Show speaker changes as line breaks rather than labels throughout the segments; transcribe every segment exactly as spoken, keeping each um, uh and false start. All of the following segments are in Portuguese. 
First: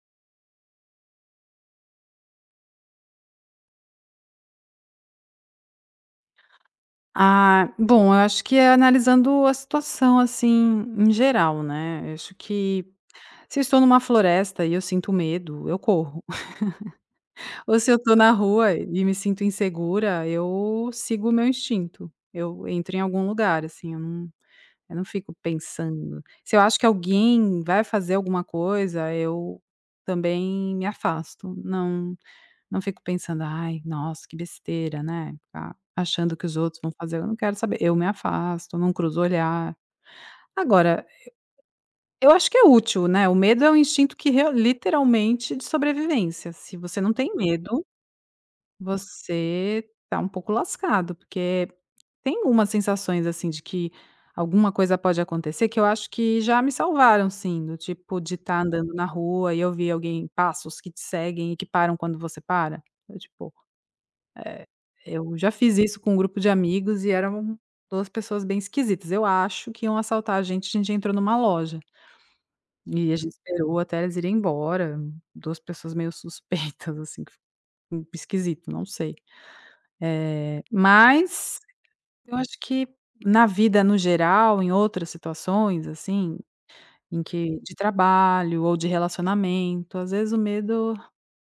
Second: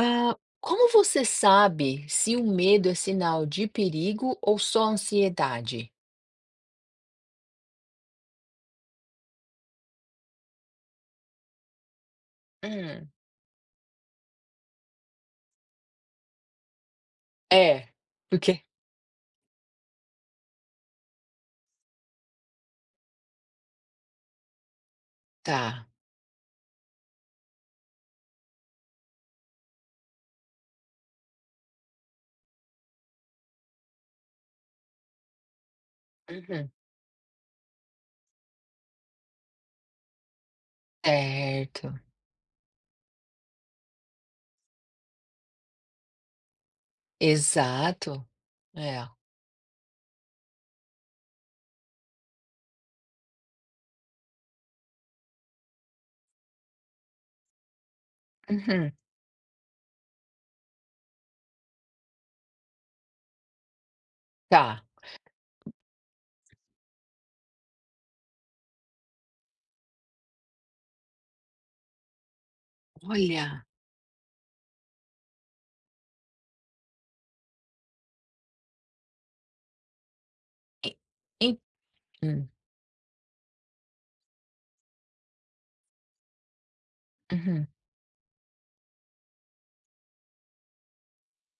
Ah, como você sabe se o medo é sinal de perigo ou só ansiedade?
Ah, bom, eu acho que é analisando a situação, assim, em geral, né. Eu acho que
Hum.
se eu estou numa floresta e eu sinto medo, eu corro. Ou
É.
se eu estou na
Porque
rua e me sinto insegura, eu sigo o meu instinto. Eu entro em algum lugar, assim, eu não eu não fico
tá.
pensando. Se eu acho que alguém vai fazer alguma coisa, eu também me afasto. Não não fico pensando: "Ai, nossa, que besteira, né, ficar achando que os
Uhum.
outros vão fazer". Eu não quero saber, eu me afasto, não cruzo o olhar. Agora,
Certo.
eu acho que é útil, né, o medo é um instinto que real literalmente de sobrevivência. Se você não tem medo,
Exato. É.
você tá um pouco lascado, porque tem umas sensações, assim, de que alguma coisa pode acontecer, que eu acho que já me salvaram sim, do tipo de estar
Uhum.
andando na rua e eu ver alguém, passos que te seguem e que param quando você para. Eu, tipo,
Tá.
eu já fiz isso com um grupo de amigos e eram duas pessoas bem esquisitas. Eu acho que iam assaltar a gente, a gente entrou numa loja e a gente
Olha.
esperou até eles irem embora. Duas pessoas meio suspeitas, assim, que ficou esquisito, não sei. É,
e-
mas
e-
eu
hum.
acho que na vida no geral, em outras situações, assim, em que
Uhum.
de trabalho ou de relacionamento, às vezes o medo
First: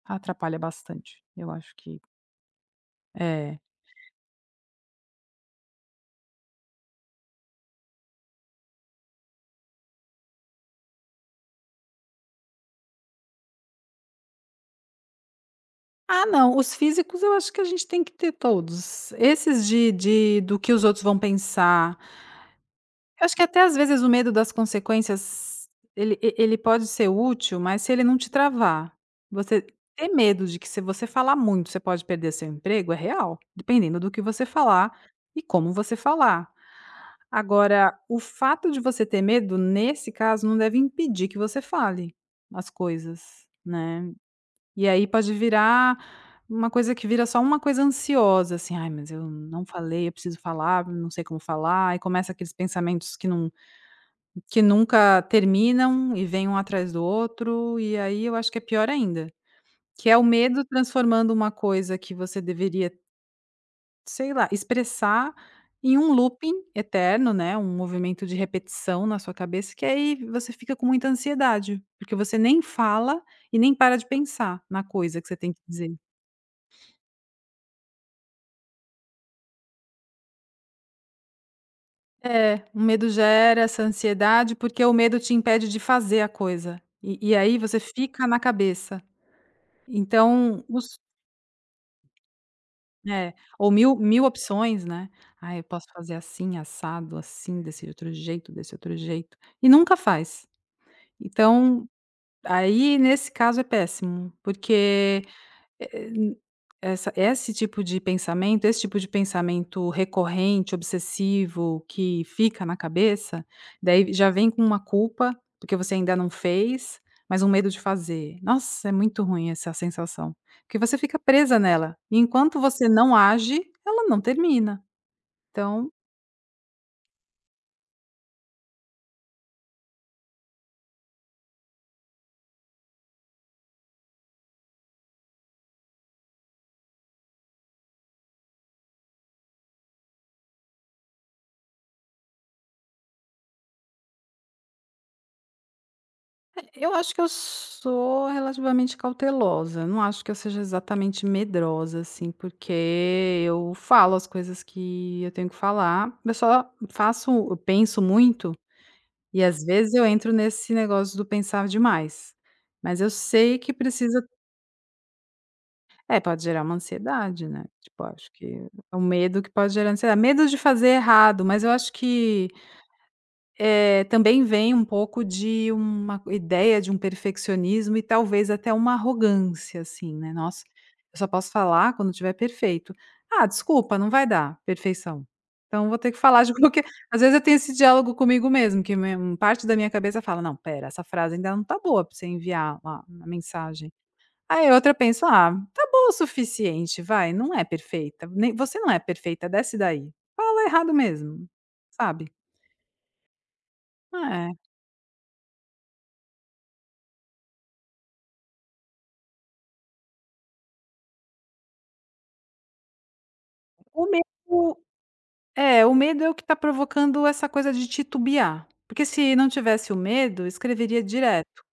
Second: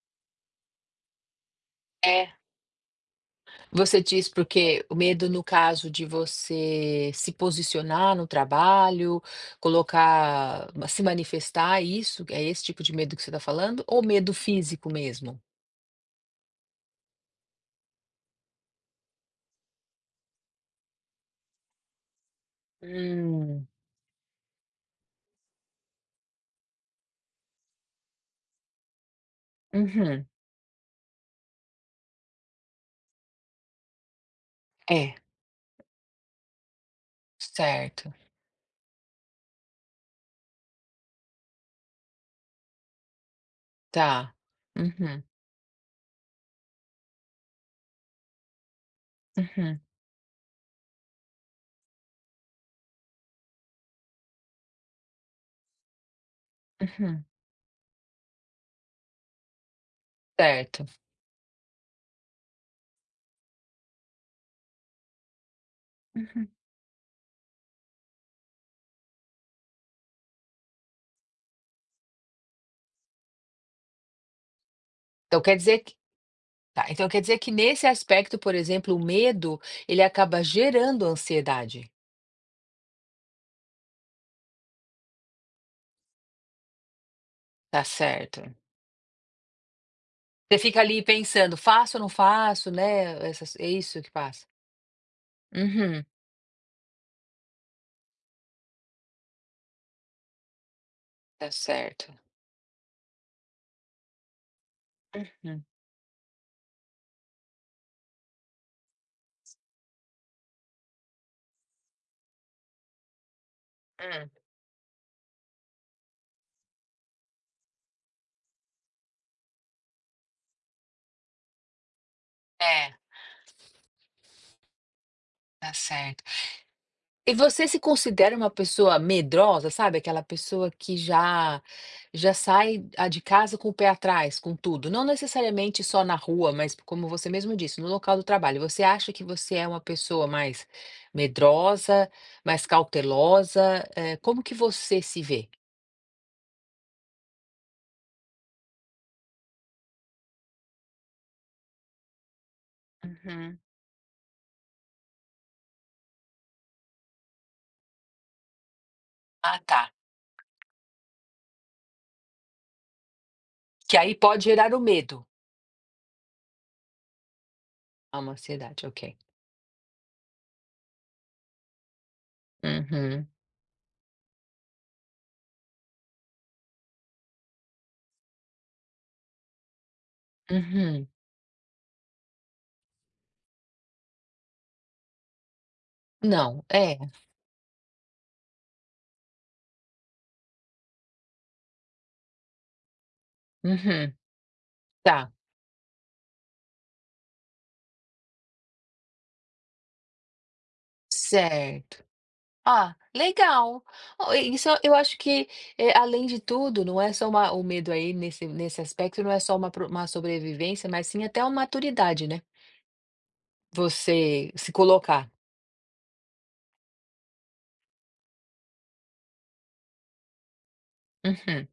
atrapalha bastante. Eu acho que
É,
é.
você diz porque o medo no caso de você se posicionar no trabalho, colocar, se manifestar, isso, é esse tipo de medo que você está falando, ou medo físico mesmo?
Ah, não, os físicos eu acho que a gente tem que ter todos. Esses de, de do que os outros vão pensar, eu acho que até
Hum.
às vezes o medo das consequências, ele e ele pode ser útil, mas se ele não te travar, você ter
Uhum.
medo de que se você falar muito, você pode perder seu emprego, é real, dependendo do que você falar
É.
e como você falar. Agora,
Certo.
o fato de você ter medo, nesse caso, não deve impedir que você fale as coisas, né.
Tá.
E aí
Uhum.
pode virar uma coisa que vira só uma coisa ansiosa, assim: "Ai, mas eu não
Uhum.
falei, eu preciso falar, não sei como falar", e começa aqueles pensamentos que não que nunca terminam e vem um atrás do
Uhum.
outro, e aí eu acho que é pior ainda, que é o medo
Certo.
transformando uma coisa que você deveria, sei lá, expressar em um
Uhum.
looping eterno, né, um movimento de repetição na sua cabeça, que aí você fica com muita ansiedade, porque você nem fala e nem para de pensar na coisa que você
Então
tem
quer
que
dizer que
dizer.
tá, então quer dizer que nesse aspecto, por exemplo, o medo, ele acaba gerando ansiedade.
É, o medo gera essa ansiedade, porque o medo te impede de fazer a coisa, e e aí você
Tá
fica na
certo.
cabeça.
Você
Então
fica
os
ali pensando: "Faço ou não faço?", né,
É,
essas é
ou mil
isso que
mil
passa?
opções, né. Ah, eu posso
Uhum.
fazer assim, assado, assim, desse outro jeito, desse outro jeito", e nunca faz.
Tá
Então,
certo.
aí nesse caso é péssimo, porque
Hum.
eh, n essa esse tipo de pensamento esse tipo de pensamento recorrente, obsessivo, que fica na cabeça, daí
Hum.
já vem com uma culpa, porque você ainda não fez, mas um medo de fazer. Nossa, é muito ruim essa sensação, porque você fica presa nela, e enquanto você
É.
não age, ela não termina.
Tá
Então,
certo. E você se considera uma pessoa medrosa, sabe, aquela pessoa que já já sai, ah, de casa com o pé atrás, com tudo? Não necessariamente só na rua, mas como você mesmo disse, no local do trabalho. Você acha que você é uma pessoa mais medrosa, mais cautelosa? Eh, como que você se vê?
eu acho que eu sou relativamente cautelosa. Não acho que eu seja exatamente medrosa, assim, porque
Uhum.
eu falo as coisas que eu tenho que falar. Eu só faço, eu penso muito e
Ah,
às
tá.
vezes eu entro nesse negócio do pensar demais. Mas eu sei que
Que aí
precisa.
pode gerar o medo.
É, pode gerar uma ansiedade, né? Tipo,
Ah,
acho
uma
que
ansiedade,
é um
ok.
medo que pode gerar ansiedade. Medo de fazer errado, mas eu acho que
Uhum,
Eh, também vem um pouco de uma ideia de um perfeccionismo e talvez até uma arrogância, assim, né. "Nossa,
uhum.
eu só posso falar quando estiver perfeito. Ah, desculpa, não vai dar perfeição. Então vou ter que falar de
Não,
qualquer"
é.
Às vezes eu tenho esse diálogo comigo mesmo, que me um- parte da minha cabeça fala: "Não, pera, essa frase ainda não tá boa pra você enviar lá a mensagem".
Uhum,
Aí a outra pensa:
tá,
"Ah, tá boa o suficiente, vai, não é perfeita, nem você não é perfeita, desce daí. Fala errado mesmo",
certo.
sabe?
Ah, legal. Ó,
É.
isso eu acho que, eh, além de tudo, não é só uma o medo aí nesse nesse aspecto não é só uma pro uma sobrevivência, mas sim até uma maturidade, né,
O
você se
medo
colocar.
é, o medo é o que está provocando essa coisa de titubear, porque se não tivesse o medo, escreveria direto.
Uhum,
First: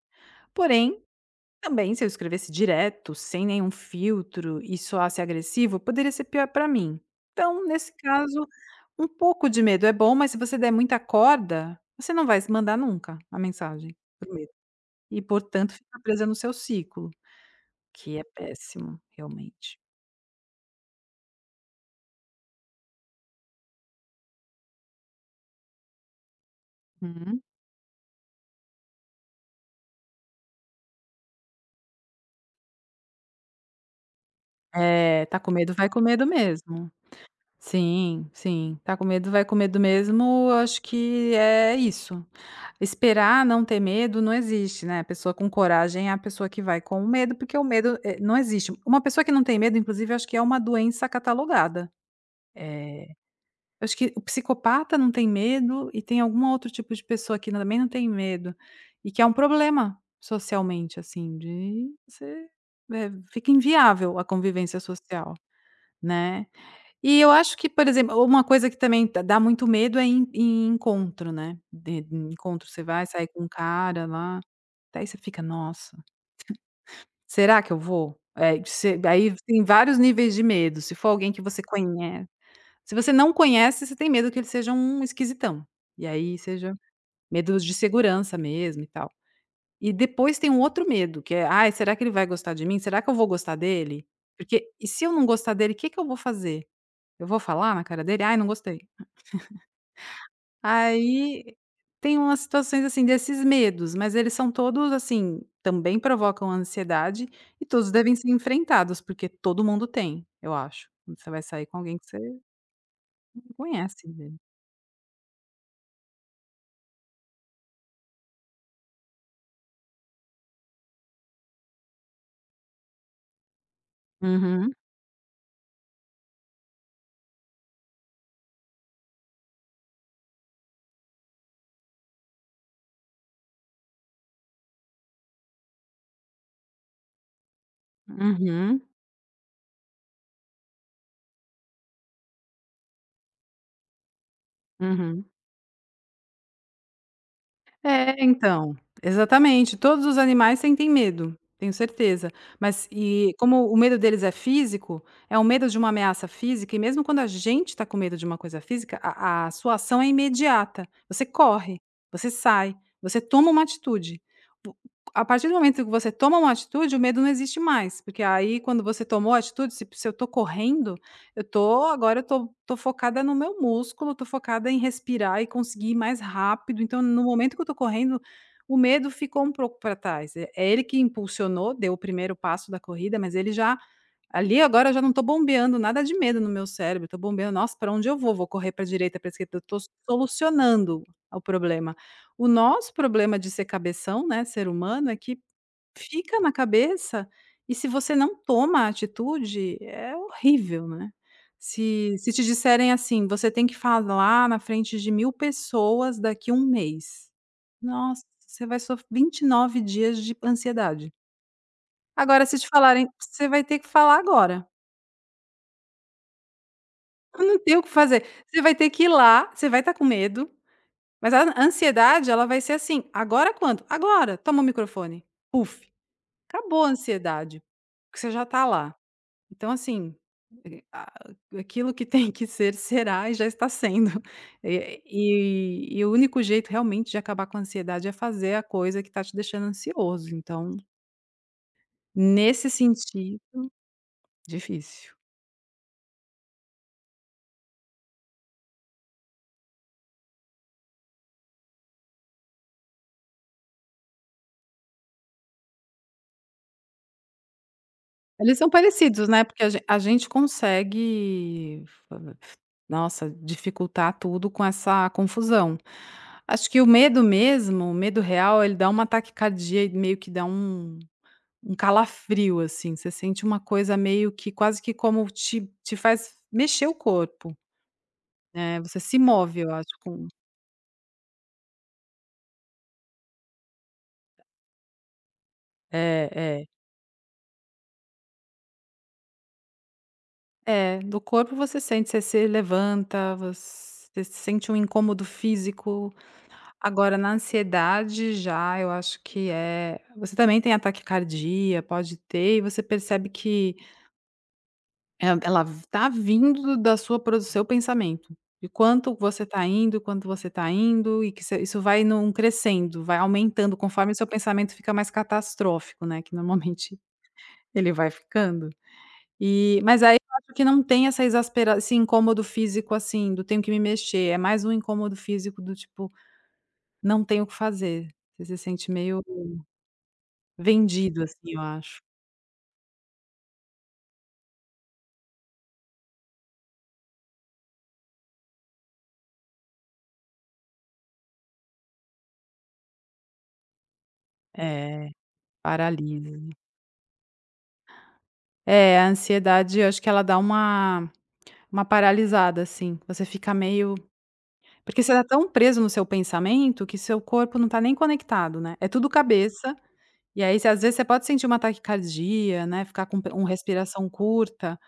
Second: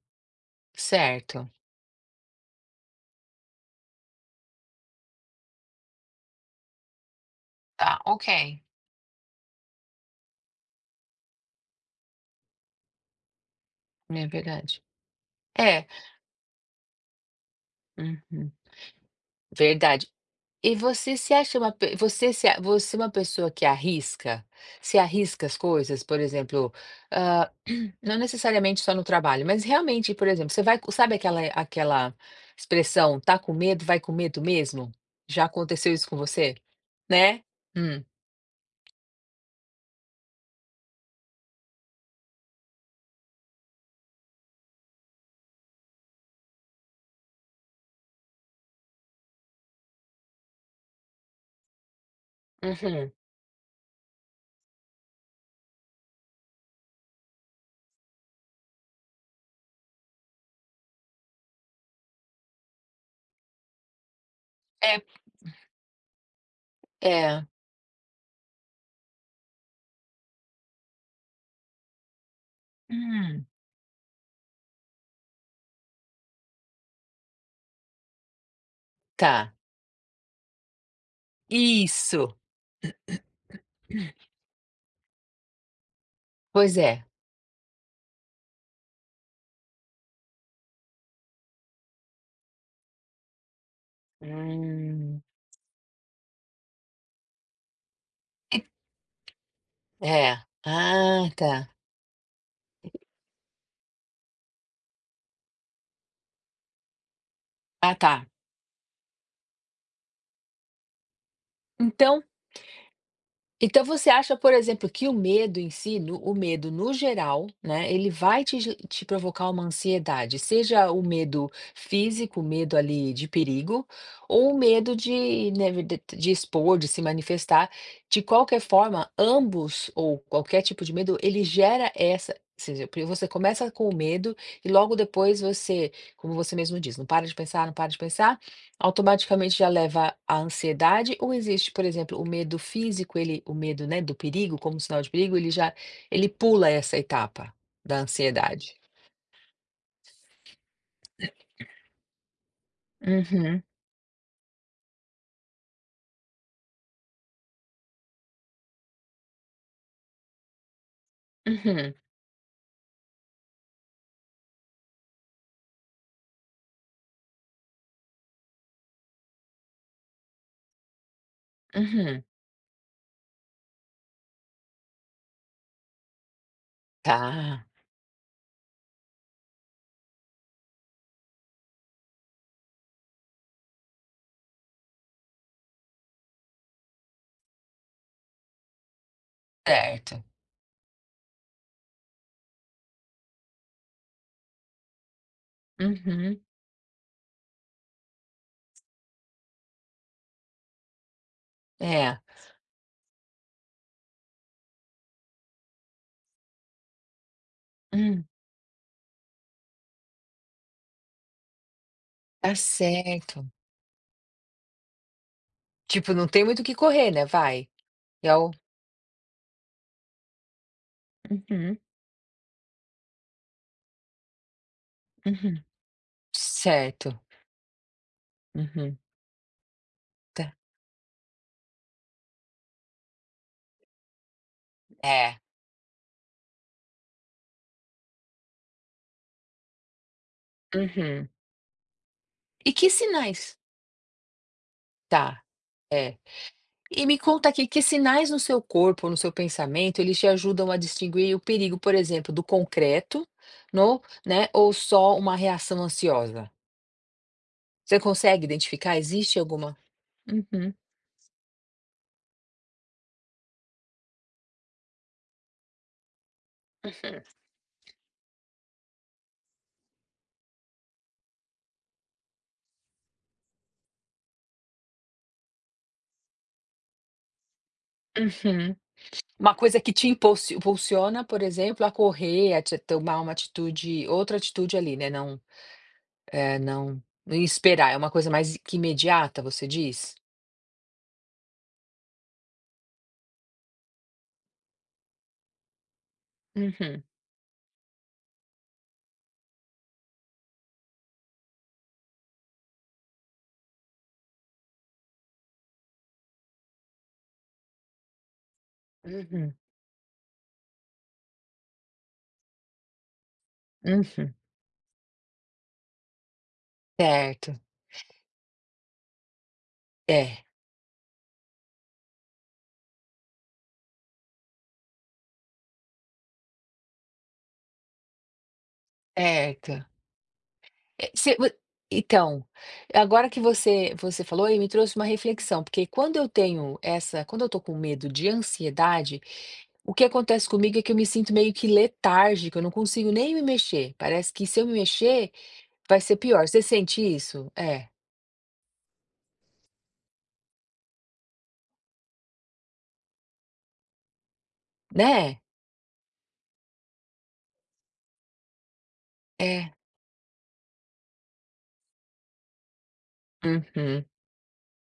Porém,
certo.
também se eu escrevesse direto, sem nenhum filtro e soasse agressivo, poderia ser pior para mim. Então, nesse
Tá, ok.
caso, um pouco de medo é bom, mas se você der muita corda, você não vai mandar nunca a mensagem
É
por medo.
verdade.
E, portanto,
É,
fica presa no seu ciclo, que é
uhum,
péssimo, realmente.
verdade. E você se acha uma pe você se a você é uma pessoa que arrisca? Se arrisca as coisas? Por exemplo,
Uhum.
hã, não necessariamente só no trabalho, mas realmente, por exemplo, você vai co- sabe aquela aquela expressão: "Tá com medo, vai com medo mesmo"?
É, tá
Já
com medo, vai
aconteceu
com
isso com
medo
você?
mesmo.
Né? Hum.
Sim, sim. Tá com medo, vai com medo mesmo, eu acho que é isso. Esperar não ter medo não existe, né, a pessoa com coragem é a pessoa que vai com o medo, porque o medo, eh, não existe. Uma pessoa que não tem medo, inclusive, eu acho que é uma doença catalogada. Eh,
Uhum.
eu acho que o psicopata não tem medo e tem algum outro tipo de pessoa que também não tem medo, e que é um problema socialmente, assim, de você, eh, fica inviável a convivência
É
social, né. E eu
é.
acho que, por exemplo, uma coisa que também dá dá muito medo é em em encontro, né, de em encontro você vai sair com
Hum,
um cara lá, daí você fica: "Nossa, será que eu vou?". Eh, você daí
tá.
tem vários níveis de medo. Se for alguém que você conhece,
Isso.
se você não conhece, você tem medo que ele seja um esquisitão, e aí seja
Pois é.
medo de segurança mesmo e tal. E depois tem um outro medo que é: "Ai, será que ele vai gostar de mim? Será que eu vou gostar dele? Porque e se eu
Hum.
não gostar dele, o que que eu vou fazer? Eu vou falar na cara dele: 'Ai, não gostei'".
É. Ah,
Aí
tá.
tem umas situações, assim, desses medos, mas eles são todos, assim, também provocam ansiedade e todos
Ah, tá.
devem ser enfrentados, porque todo mundo tem, eu acho. Quando você vai sair com alguém que você
Então Então
conhece,
você
né.
acha, por exemplo, que o medo em si, no o medo no geral, né, ele vai te ge te provocar uma ansiedade, seja o medo físico, o medo ali de perigo, ou o
Uhum,
medo de, né, de de expor, de se manifestar. De qualquer forma, ambos ou qualquer tipo de medo, ele gera essa. Ou seja, porque você começa com o medo e logo depois você, como você mesmo diz, não para de pensar, não para de pensar.
uhum,
Automaticamente já leva à ansiedade, ou existe, por exemplo, o medo físico, ele o medo, né, do perigo, como sinal de
uhum.
perigo, ele já ele pula essa etapa da
É,
ansiedade?
então, exatamente. Todos os animais sentem medo, tenho certeza. Mas e
Uhum,
como o medo deles é físico, é um medo de uma ameaça física, e mesmo quando a gente está com medo de uma coisa física, a, a sua ação é imediata. Você corre,
uhum,
você sai, você toma uma atitude. Po- A partir do momento que você toma uma atitude, o medo não existe mais. Porque aí, quando você tomou a atitude, se, se eu estou correndo, eu tô agora eu
uhum.
tô tô focada no meu músculo, tô focada em respirar e conseguir ir mais rápido, então
Tá,
no momento que eu tô correndo, o medo ficou um pouco para trás. É é ele que impulsionou, deu o primeiro passo da corrida, mas ele já, ali agora eu já não tô bombeando nada de medo no meu cérebro, tô bombeando: "Nossa, para onde eu vou? Vou correr para direita, para esquerda", eu tô
certo.
solucionando o problema. O nosso problema de ser cabeção, né, ser humano, é que
Uhum.
fica na cabeça, e se você não toma a atitude, é horrível, né. Se
É.
se te disserem assim: "Você tem que falar na frente de mil pessoas daqui um mês". Nossa,
Hum,
você vai sofrer vinte e nove dias de ansiedade. Agora
tá
se te falarem:
certo.
"Você vai ter que falar agora".
Tipo, não tem muito o que correr, né,
Não
vai.
tem o que fazer.
É o
Você vai ter que ir lá, você vai estar com medo, mas a
Uhum.
ansiedade ela vai ser assim: "Agora quando? Agora! Toma o microfone".
Uhum.
Puf, acabou a
Certo.
ansiedade, porque você já está lá.
Uhum,
Então, assim,
tá.
eh, a aquilo que tem que ser, será e já está sendo. Eh,
É.
e e o único jeito realmente de acabar com a ansiedade é fazer a coisa que está te deixando ansioso, então,
Uhum.
nesse
E que sinais
sentido difícil.
Tá, é. E me conta aqui, que sinais no seu corpo, no seu pensamento, eles te ajudam a distinguir o perigo, por exemplo, do concreto, no, né, ou só uma reação ansiosa? Você consegue
Eles são
identificar?
parecidos,
Existe
né, porque a
alguma?
gen a gente
Uhum,
consegue, fa- nossa, dificultar tudo com essa confusão. Acho que o medo mesmo, o medo real, ele dá uma taquicardia e meio que dá um, um calafrio, assim, você sente uma coisa meio que quase que como te te faz mexer o corpo,
uhum.
né, você se
Uma
move, eu
coisa
acho.
que te
Com
impulsi- impulsiona, por exemplo, a correr, a te- tomar uma atitude, outra atitude ali, né? Não,
é,
é,
é.
não, não esperar. É uma coisa mais que imediata, você diz?
É, do corpo você sente, você se levanta, você sente um incômodo físico.
Uhum,
Agora na ansiedade já eu acho que é, você também tem ataque cardíaco, pode ter, e você percebe que é, ela está vindo da sua pro do seu pensamento. De quanto você
uhum,
está indo, quanto você está indo, e que isso isso vai num crescendo, vai aumentando conforme seu
uhum.
pensamento fica mais catastrófico, né, que normalmente
Certo,
ele vai ficando. E mas aí eu
é,
acho que não tem essa exaspera esse incômodo físico, assim, do tenho que me mexer, é mais um incômodo físico do tipo, não tenho o que fazer. Você se sente meio
certo. Eh,
vendido,
você vo
assim, eu acho.
então, agora que você você falou aí me trouxe uma reflexão, porque quando eu tenho essa quando eu estou com medo de ansiedade, o que acontece comigo é que eu me sinto meio que letárgica, eu não consigo nem me mexer, parece que se eu me
É,
mexer, vai ser pior.
paralisa.
Você sente isso? É,
É, a ansiedade eu acho que ela dá uma Uma paralisada, assim, você fica meio, porque você tá
né?
tão preso no seu pensamento que seu corpo não tá nem conectado, né, é tudo
É.
cabeça. E aí você, às vezes você pode sentir uma taquicardia, né, ficar com pe- uma
Uhum,
respiração curta,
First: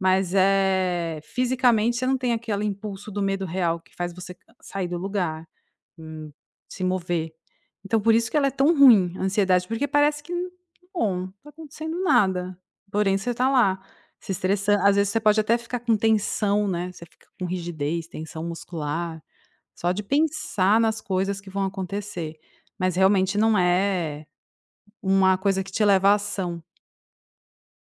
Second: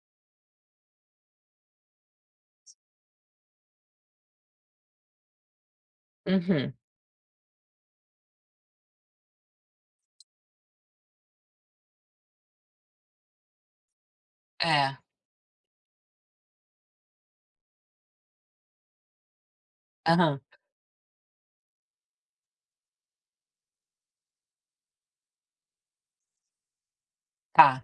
mas, é, fisicamente você não tem aquele impulso do medo real que faz você sair do lugar, hum,
uhum.
se mover. Então por isso que ela é tão ruim, a ansiedade, porque parece que, n- bom, não tá acontecendo nada, porém você tá lá, se estressando. Às
É,
vezes você pode até ficar com tensão, né, você fica com rigidez, tensão muscular, só de
aham,
pensar nas coisas que vão acontecer, mas realmente não é uma coisa que te leva à ação,
tá.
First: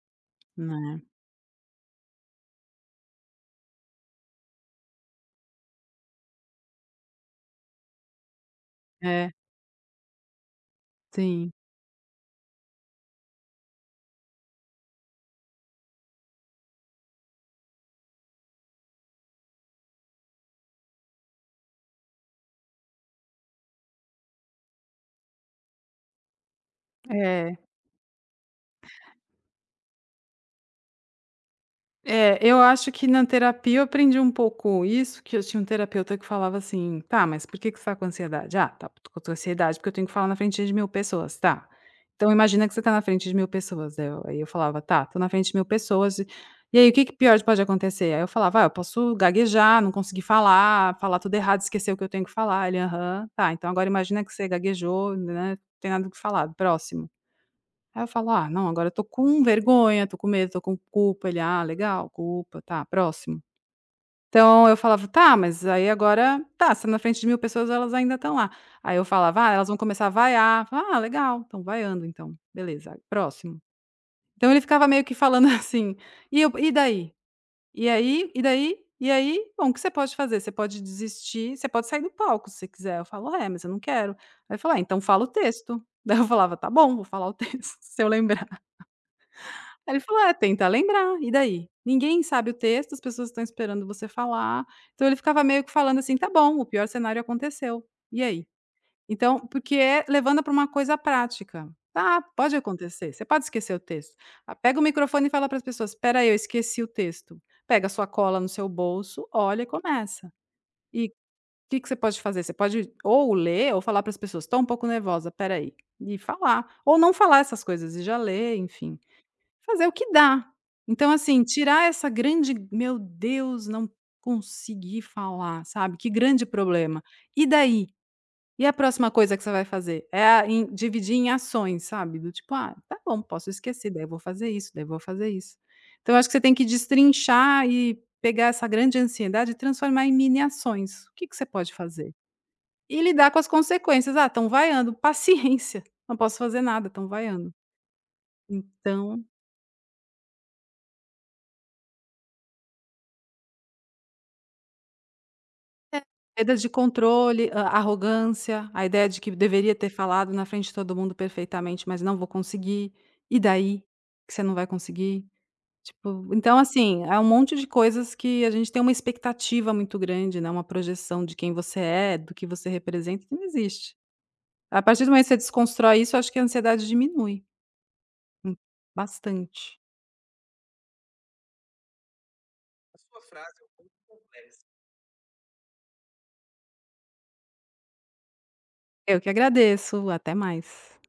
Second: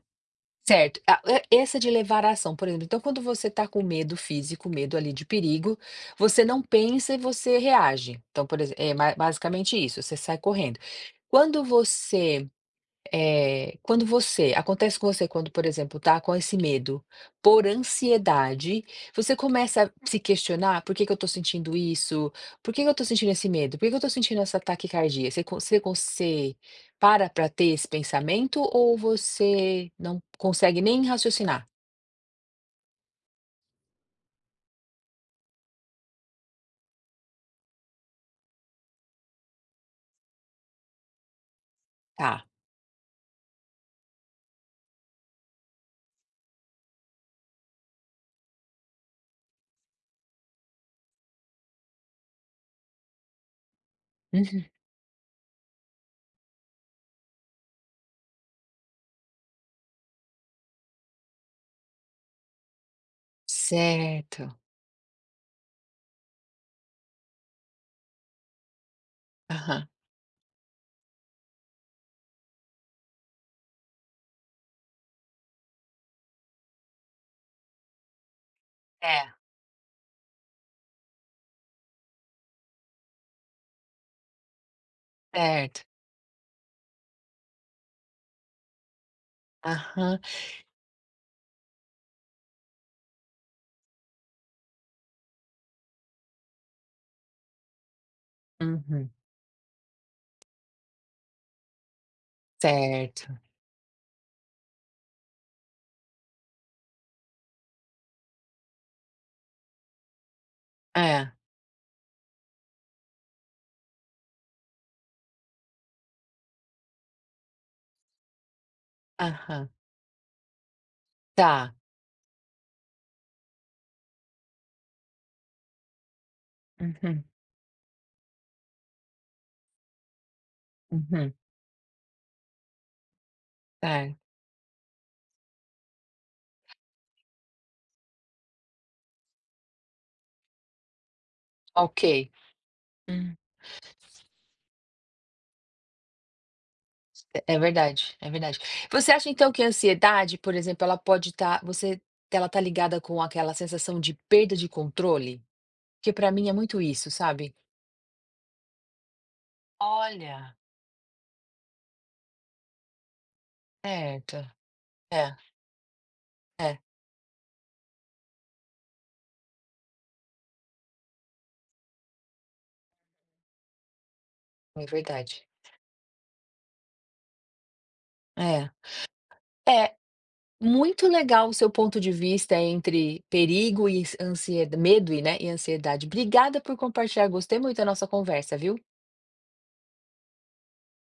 Certo.
né.
A e essa de levar à ação, por exemplo, então quando você está com medo físico, medo ali de perigo, você não pensa e você reage. Então, por exemplo, é ma
É,
basicamente isso, você sai correndo.
sim.
Quando você eh, quando você acontece com você quando, por exemplo, tá com esse medo por ansiedade, você começa a se questionar: "Por que que eu tô sentindo isso? Por que que eu tô sentindo esse medo? Por que que eu tô sentindo essa taquicardia?" Você con você con você para pra
É,
ter esse pensamento ou você não consegue nem raciocinar?
é, eu acho que na terapia eu aprendi um pouco isso, que eu tinha um terapeuta que falava assim: "Tá, mas por que que você tá com ansiedade?". "Ah, tá, tô com ansiedade porque eu tenho que falar na frente de mil pessoas". "Tá, então
Tá.
imagina que você tá na frente de mil pessoas". Aí eu aí eu falava: "Tá, tô na frente de mil pessoas e e aí o que que pior pode acontecer?". Aí eu falava: "Ah, eu posso gaguejar, não conseguir falar, falar tudo errado, esquecer o que eu tenho que falar". Ele: "Aham, tá, então agora imagina que você
Uhum.
gaguejou, né, não tem nada o que falar, próximo". Aí eu falo: "Ah, não, agora eu tô com vergonha, tô com medo, tô com culpa". Ele: "Ah, legal, culpa, tá, próximo".
Certo.
Então eu falava: "Tá, mas aí agora tá, você tá na frente de mil pessoas, elas ainda estão lá". Aí eu falava: "Ah, elas vão
Aham.
começar a vaiar". "Ah, legal, estão vaiando então, beleza, próximo". Então ele ficava meio que falando assim: "E eu E daí? E aí? E daí? E
É,
aí? Bom, o que você pode fazer? Você pode desistir, você pode sair do palco se você quiser". Eu falo: "É, mas eu não quero". Aí ele fala: "Ah, então fala o texto".
certo.
Daí eu falava: "Tá bom, vou falar o texto". Se eu lembrar. Aí ele
Aham.
falou: "É, tenta lembrar, e daí? Ninguém sabe o texto, as pessoas estão esperando você falar". Então ele ficava meio que falando assim: "Tá bom, o pior cenário aconteceu, e aí?".
Uhum.
Então, porque é levando para uma coisa prática. Tá, pode acontecer, você
Certo.
pode esquecer o texto. Ah, pega o microfone e fala para as pessoas: "Espera aí, eu esqueci o texto". Pega a sua cola no seu bolso, olha e começa. E o
É.
que que você pode fazer? Você pode ou ler ou falar para as pessoas: "Tô um pouco nervosa, espera aí", e falar. Ou não falar essas coisas e já ler, enfim.
Aham.
Fazer o que dá. Então, assim,
Tá.
tirar essa grande: "Meu Deus, não consegui falar", sabe, que grande problema.
Uhum,
E daí? E a próxima coisa que você vai fazer? É a em dividir em
uhum.
ações, sabe, do tipo: "Ah, tá bom, posso esquecer, daí eu
Certo.
vou fazer isso, daí eu vou fazer isso". Então, eu acho que você tem que destrinchar e pegar essa grande ansiedade e transformar em mini ações. O que que você pode fazer?
Ok.
E lidar
Hum,
com as consequências. "Ah, estão vaiando", paciência, não posso fazer nada, estão
é
vaiando.
é verdade, é verdade. Você
Então
acha então que a ansiedade, por exemplo, ela pode estar você ela tá ligada com aquela sensação de perda de controle?
é,
Porque para mim é
perda de
muito isso,
controle,
sabe?
a arrogância, a ideia de que deveria ter falado na
Olha.
frente de todo mundo perfeitamente, mas não vou conseguir. E daí? Que
Certo.
você não vai conseguir?
É,
Tipo, então
é,
assim, é um monte de coisas que a gente tem uma expectativa muito grande, né, uma projeção de quem você é, do que você representa, que não existe. A
é
partir do momento que você
verdade.
desconstrói isso, eu acho que a ansiedade diminui, hum,
É.
bastante.
É, muito legal o seu ponto de vista entre perigo e ansiedade, medo e, né, e ansiedade. Obrigada por compartilhar, gostei muito da nossa conversa, viu?
Eu que agradeço, até mais.